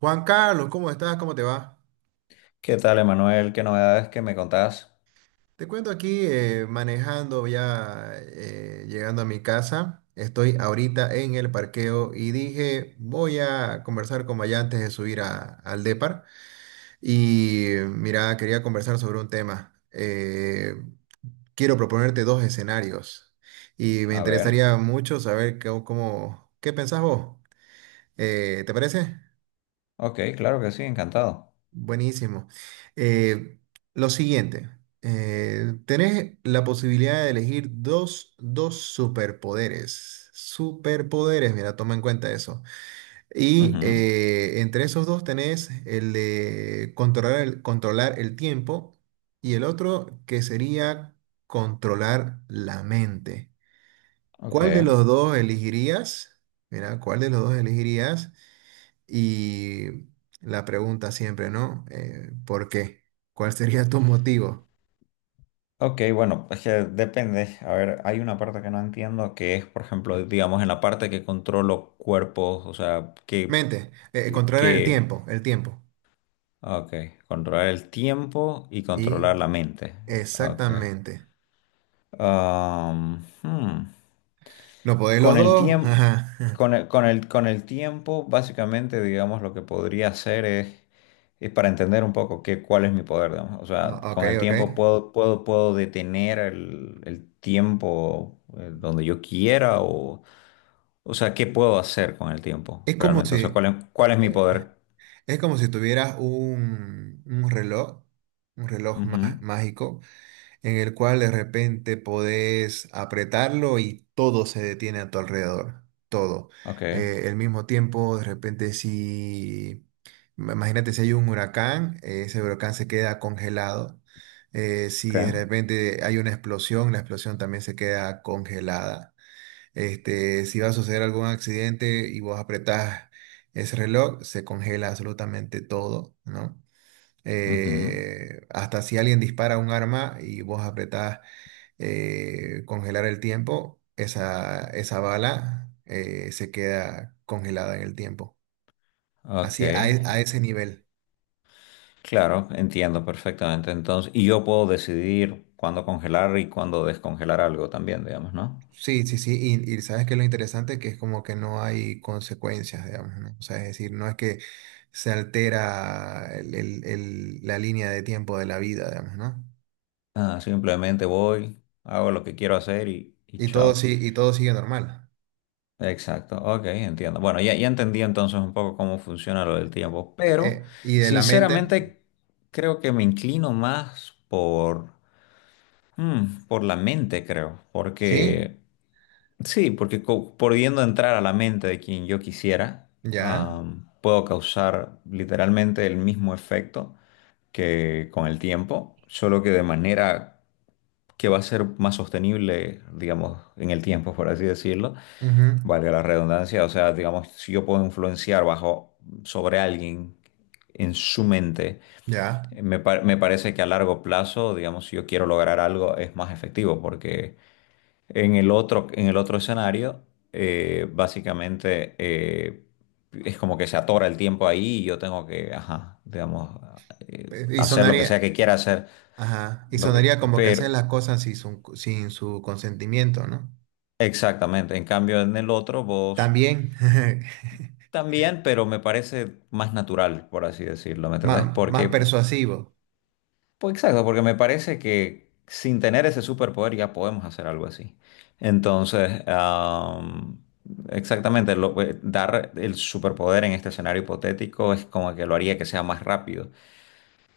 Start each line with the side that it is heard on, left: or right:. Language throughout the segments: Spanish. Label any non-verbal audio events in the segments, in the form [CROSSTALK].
right: Juan Carlos, ¿cómo estás? ¿Cómo te va?
left: ¿Qué tal, Emanuel? ¿Qué novedades que me contás?
right: Te cuento aquí manejando ya, llegando a mi casa. Estoy ahorita en el parqueo y dije, voy a conversar con Maya antes de al Depar. Y mira, quería conversar sobre un tema. Quiero proponerte dos escenarios y me
left: A ver.
right: interesaría mucho saber qué pensás vos. ¿Te parece?
left: Ok, claro que sí, encantado.
right: Buenísimo. Eh, lo siguiente, tenés la posibilidad de elegir dos superpoderes. Superpoderes, mira, toma en cuenta eso. Y
left: Ujú.
right: entre esos dos tenés el de controlar el tiempo y el otro que sería controlar la mente.
left: Ok.
right: ¿Cuál de los dos elegirías? Mira, ¿cuál de los dos elegirías? Y la pregunta siempre, ¿no? ¿Por qué? ¿Cuál sería tu motivo?
left: Ok, bueno, es que depende. A ver, hay una parte que no entiendo que es, por ejemplo, digamos, en la parte que controlo cuerpos, o sea,
right: Mente, controlar el
left: que,
right: tiempo, el tiempo.
left: ok, controlar el tiempo y
right: Y
left: controlar la mente. Ok.
right: exactamente.
left: Ah, hmm.
right: ¿No podéis los
left: Con el
right: dos? [LAUGHS]
left: tiempo,
right: Ajá.
left: con el tiempo, básicamente, digamos, lo que podría hacer es para entender un poco qué, cuál es mi poder, digamos. O sea,
right: Ah, ok,
left: con el
right: ok.
left: tiempo puedo, puedo detener el tiempo donde yo quiera o sea, ¿qué puedo hacer con el tiempo
right: Es como
left: realmente? O sea,
right: si,
left: cuál es mi
right: eh,
left: poder?
right: es como si tuvieras un reloj, un
left: Ujú.
right: mágico, en el cual de repente podés apretarlo y todo se detiene a tu alrededor, todo.
left: Ok,
right: El mismo tiempo, de repente, imagínate si hay un huracán, ese huracán se queda congelado.
left: ok.
right: Si de repente hay una explosión, la explosión también se queda congelada. Este, si va a suceder algún accidente y vos apretás ese reloj, se congela absolutamente todo, ¿no?
left: Ujú.
right: Hasta si alguien dispara un arma y vos apretás congelar el tiempo, esa bala se queda congelada en el tiempo.
left: Ok.
right: Así, a ese nivel.
left: Claro, entiendo perfectamente. Entonces, y yo puedo decidir cuándo congelar y cuándo descongelar algo también, digamos, ¿no?
right: Sí, sí, sí. Y sabes que lo interesante que es como que no hay consecuencias, digamos, ¿no? O sea, es decir, no es que se altera la línea de tiempo de la vida, digamos, ¿no?
left: Ah, simplemente voy, hago lo que quiero hacer y
right: Y todo,
left: chao.
right: sí, y todo sigue normal.
left: Exacto, ok, entiendo. Bueno, ya entendí entonces un poco cómo funciona lo del tiempo, pero
right: Y de la mente,
left: sinceramente creo que me inclino más por, mm, por la mente, creo,
right: sí,
left: porque sí, porque pudiendo entrar a la mente de quien yo quisiera,
right: ya.
left: puedo causar literalmente el mismo efecto que con el tiempo, solo que de manera que va a ser más sostenible, digamos, en el tiempo, por así decirlo,
right: Ujú.
left: valga la redundancia. O sea, digamos, si yo puedo influenciar bajo sobre alguien en su mente,
right: Ya.
left: me parece que a largo plazo, digamos, si yo quiero lograr algo, es más efectivo porque en el otro escenario, básicamente es como que se atora el tiempo ahí y yo tengo que, ajá, digamos,
right: Eh, Y
left: hacer lo que
right: sonaría,
left: sea que quiera hacer.
right: ajá, y
left: Lo que,
right: sonaría como que
left: pero,
right: hacer las cosas sin su consentimiento, ¿no?
left: exactamente, en cambio en el otro vos
right: También, [LAUGHS]
left: también, pero me parece más natural, por así decirlo, ¿me entendés?
right: más,
left: Porque
right: persuasivo.
left: pues exacto, porque me parece que sin tener ese superpoder ya podemos hacer algo así. Entonces, exactamente, dar el superpoder en este escenario hipotético es como que lo haría que sea más rápido.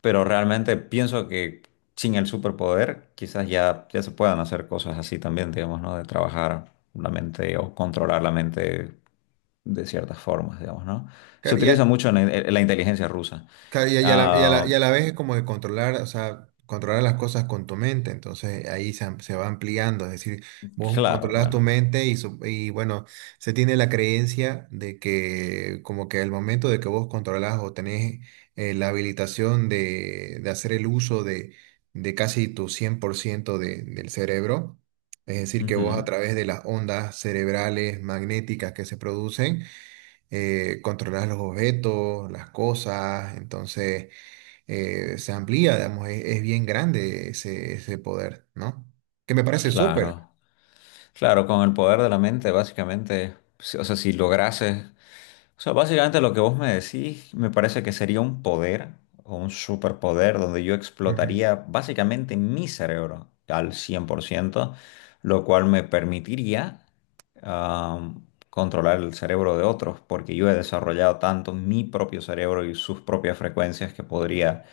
left: Pero realmente pienso que sin el superpoder quizás ya, ya se puedan hacer cosas así también, digamos, ¿no? De trabajar la mente o controlar la mente de ciertas formas, digamos, ¿no? Se
right: Claro, y
left: utiliza
right: a-
left: mucho en la inteligencia rusa.
right: Claro,
left: Ah,
right: y a la vez es como de controlar, o sea, controlar las cosas con tu mente, entonces se va ampliando, es decir, vos
left: claro,
right: controlas tu
left: bueno.
right: mente y bueno, se tiene la creencia de que como que al momento de que vos controlás o tenés la habilitación de hacer el uso de casi tu 100% del cerebro, es decir, que vos a
left: Ujú.
right: través de las ondas cerebrales magnéticas que se producen, controlas los objetos, las cosas, entonces se amplía, digamos, es bien grande ese poder, ¿no? Que me parece súper.
left: Claro, claro, con el poder de la mente, básicamente, o sea, si lograses, o sea, básicamente lo que vos me decís, me parece que sería un poder o un superpoder donde yo
right: Ujú.
left: explotaría básicamente mi cerebro al 100%, lo cual me permitiría am, controlar el cerebro de otros, porque yo he desarrollado tanto mi propio cerebro y sus propias frecuencias que podría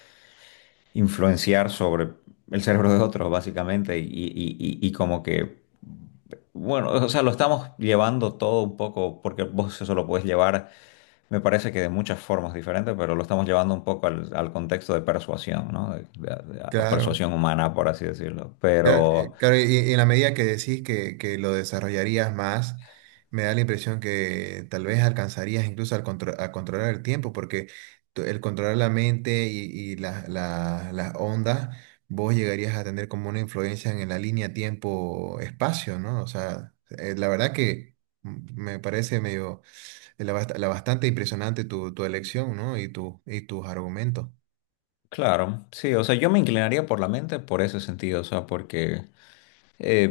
left: influenciar sobre el cerebro de otros, básicamente, y como que, bueno, o sea, lo estamos llevando todo un poco, porque vos eso lo puedes llevar, me parece que de muchas formas diferentes, pero lo estamos llevando un poco al, al contexto de persuasión, ¿no? A
right: Claro.
left: persuasión humana, por así decirlo.
right: Claro,
left: Pero,
right: claro, y en la medida que decís que lo desarrollarías más, me da la impresión que tal vez alcanzarías incluso a controlar el tiempo, porque el controlar la mente y las ondas, vos llegarías a tener como una influencia en la línea tiempo-espacio, ¿no? O sea, la verdad que me parece medio, la bastante impresionante tu, tu elección, ¿no? Y, tu, y tus argumentos.
left: claro, sí, o sea, yo me inclinaría por la mente por ese sentido, o sea, porque... eh,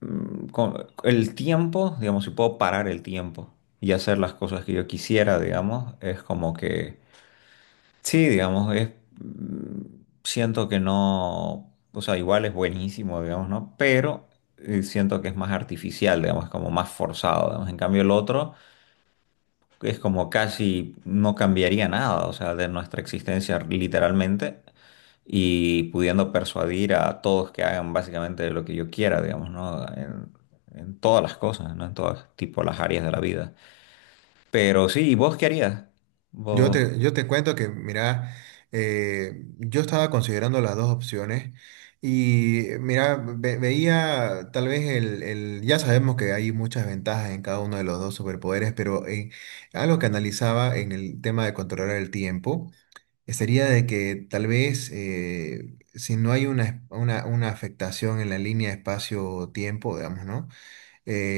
left: mm, con el tiempo, digamos, si puedo parar el tiempo y hacer las cosas que yo quisiera, digamos, es como que, sí, digamos, es, mm, siento que no, o sea, igual es buenísimo, digamos, ¿no? Pero siento que es más artificial, digamos, es como más forzado, digamos. En cambio, el otro es como casi no cambiaría nada, o sea, de nuestra existencia literalmente y pudiendo persuadir a todos que hagan básicamente lo que yo quiera, digamos, ¿no? En todas las cosas, ¿no? En todas tipo las áreas de la vida. Pero sí, ¿y vos qué harías? Vos...
right: Yo te cuento que, mira, yo estaba considerando las dos opciones y, mira, veía tal vez ya sabemos que hay muchas ventajas en cada uno de los dos superpoderes, pero algo que analizaba en el tema de controlar el tiempo sería de que tal vez si no hay una afectación en la línea espacio-tiempo, digamos, ¿no?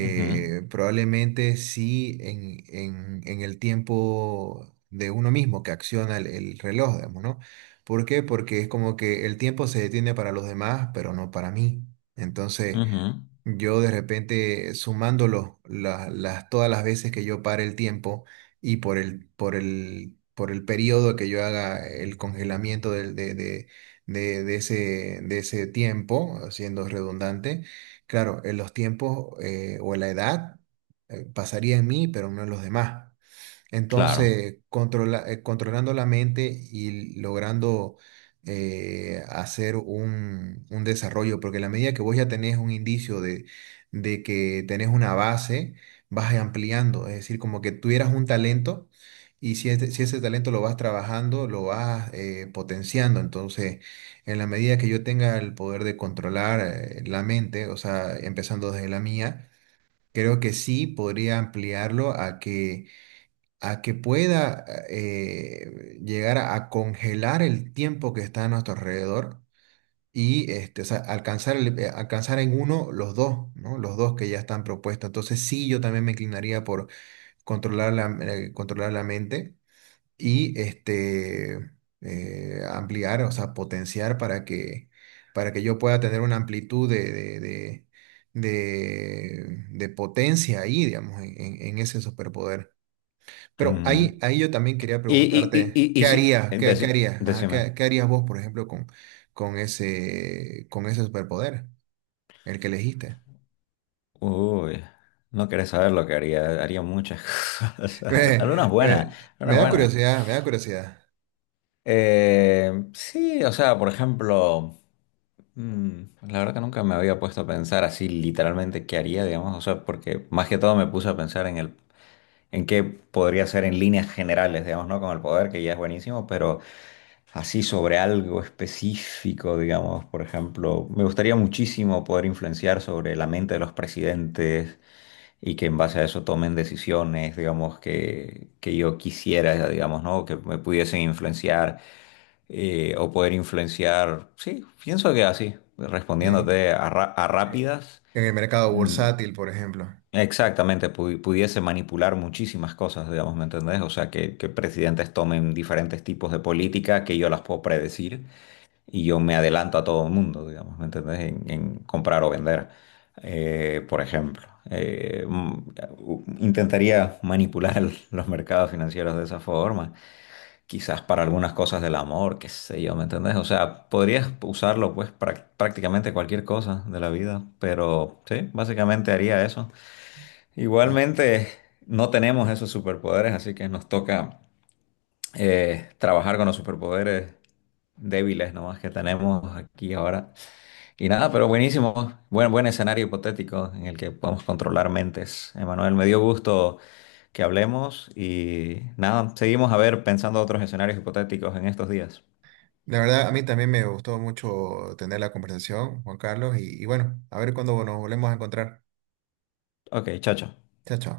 left: Ujú,
right: probablemente sí en el tiempo de uno mismo que acciona el reloj, digamos, ¿no? ¿Por qué? Porque es como que el tiempo se detiene para los demás, pero no para mí. Entonces,
left: ujú,
right: yo de repente las, todas las veces que yo pare el tiempo y por por el periodo que yo haga el congelamiento de ese tiempo, siendo redundante, claro, en los tiempos o en la edad pasaría en mí, pero no en los demás.
left: claro.
right: Entonces, controlando la mente y logrando hacer un desarrollo, porque en la medida que vos ya tenés un indicio de que tenés una base, vas ampliando, es decir, como que tuvieras un talento si ese talento lo vas trabajando, lo vas potenciando. Entonces, en la medida que yo tenga el poder de controlar la mente, o sea, empezando desde la mía, creo que sí podría ampliarlo a que pueda llegar a congelar el tiempo que está a nuestro alrededor y este, o sea, alcanzar en uno los dos, ¿no? Los dos que ya están propuestos. Entonces sí, yo también me inclinaría por controlar controlar la mente y este, ampliar, o sea, potenciar para que yo pueda tener una amplitud de potencia ahí, digamos, en ese superpoder. Pero
left: Ujú.
right: ahí, ahí yo también quería
left: Y, y, y,
right: preguntarte,
left: y, y
right: ¿qué
left: sí,
right: harías? ¿Qué, qué harías? Ajá,
left: decime.
right: ¿qué harías vos, por ejemplo, con ese superpoder, el que elegiste?
left: Uy, no querés saber lo que haría. Haría muchas [LAUGHS]
right: [LAUGHS]
left: cosas.
right: Me,
left: Algunas
right: me-
left: buenas,
right: me
left: algunas
right: da
left: buenas.
right: curiosidad, me da curiosidad.
left: Sí, o sea, por ejemplo... Mm, la verdad que nunca me había puesto a pensar así literalmente qué haría, digamos, o sea, porque más que todo me puse a pensar en el, en qué podría ser en líneas generales, digamos, ¿no? Con el poder, que ya es buenísimo, pero así sobre algo específico, digamos, por ejemplo, me gustaría muchísimo poder influenciar sobre la mente de los presidentes y que en base a eso tomen decisiones, digamos, que yo quisiera, digamos, ¿no? Que me pudiesen influenciar o poder influenciar. Sí, pienso que así,
right: Eh,
left: respondiéndote a
right: eh,
left: rápidas,
right: En el mercado
left: mm,
right: bursátil, por ejemplo.
left: exactamente, pudiese manipular muchísimas cosas, digamos, ¿me entendés? O sea, que presidentes tomen diferentes tipos de política que yo las puedo predecir y yo me adelanto a todo el mundo, digamos, ¿me entendés? En comprar o vender, por ejemplo. Intentaría manipular [LAUGHS] los mercados financieros de esa forma quizás para algunas cosas del amor, qué sé yo, ¿me entendés? O sea, podrías usarlo pues para prácticamente cualquier cosa de la vida, pero sí, básicamente haría eso.
right: ¿No?
left: Igualmente, no tenemos esos superpoderes, así que nos toca trabajar con los superpoderes débiles nomás que tenemos aquí ahora. Y nada, pero buenísimo. Buen escenario hipotético en el que podemos controlar mentes. Emanuel, me dio gusto que hablemos y nada, seguimos a ver pensando otros escenarios hipotéticos en estos días.
right: La verdad, a mí también me gustó mucho tener la conversación, Juan Carlos, y bueno, a ver cuándo nos volvemos a encontrar.
left: Ok, chao, chao.
right: Chao, chao.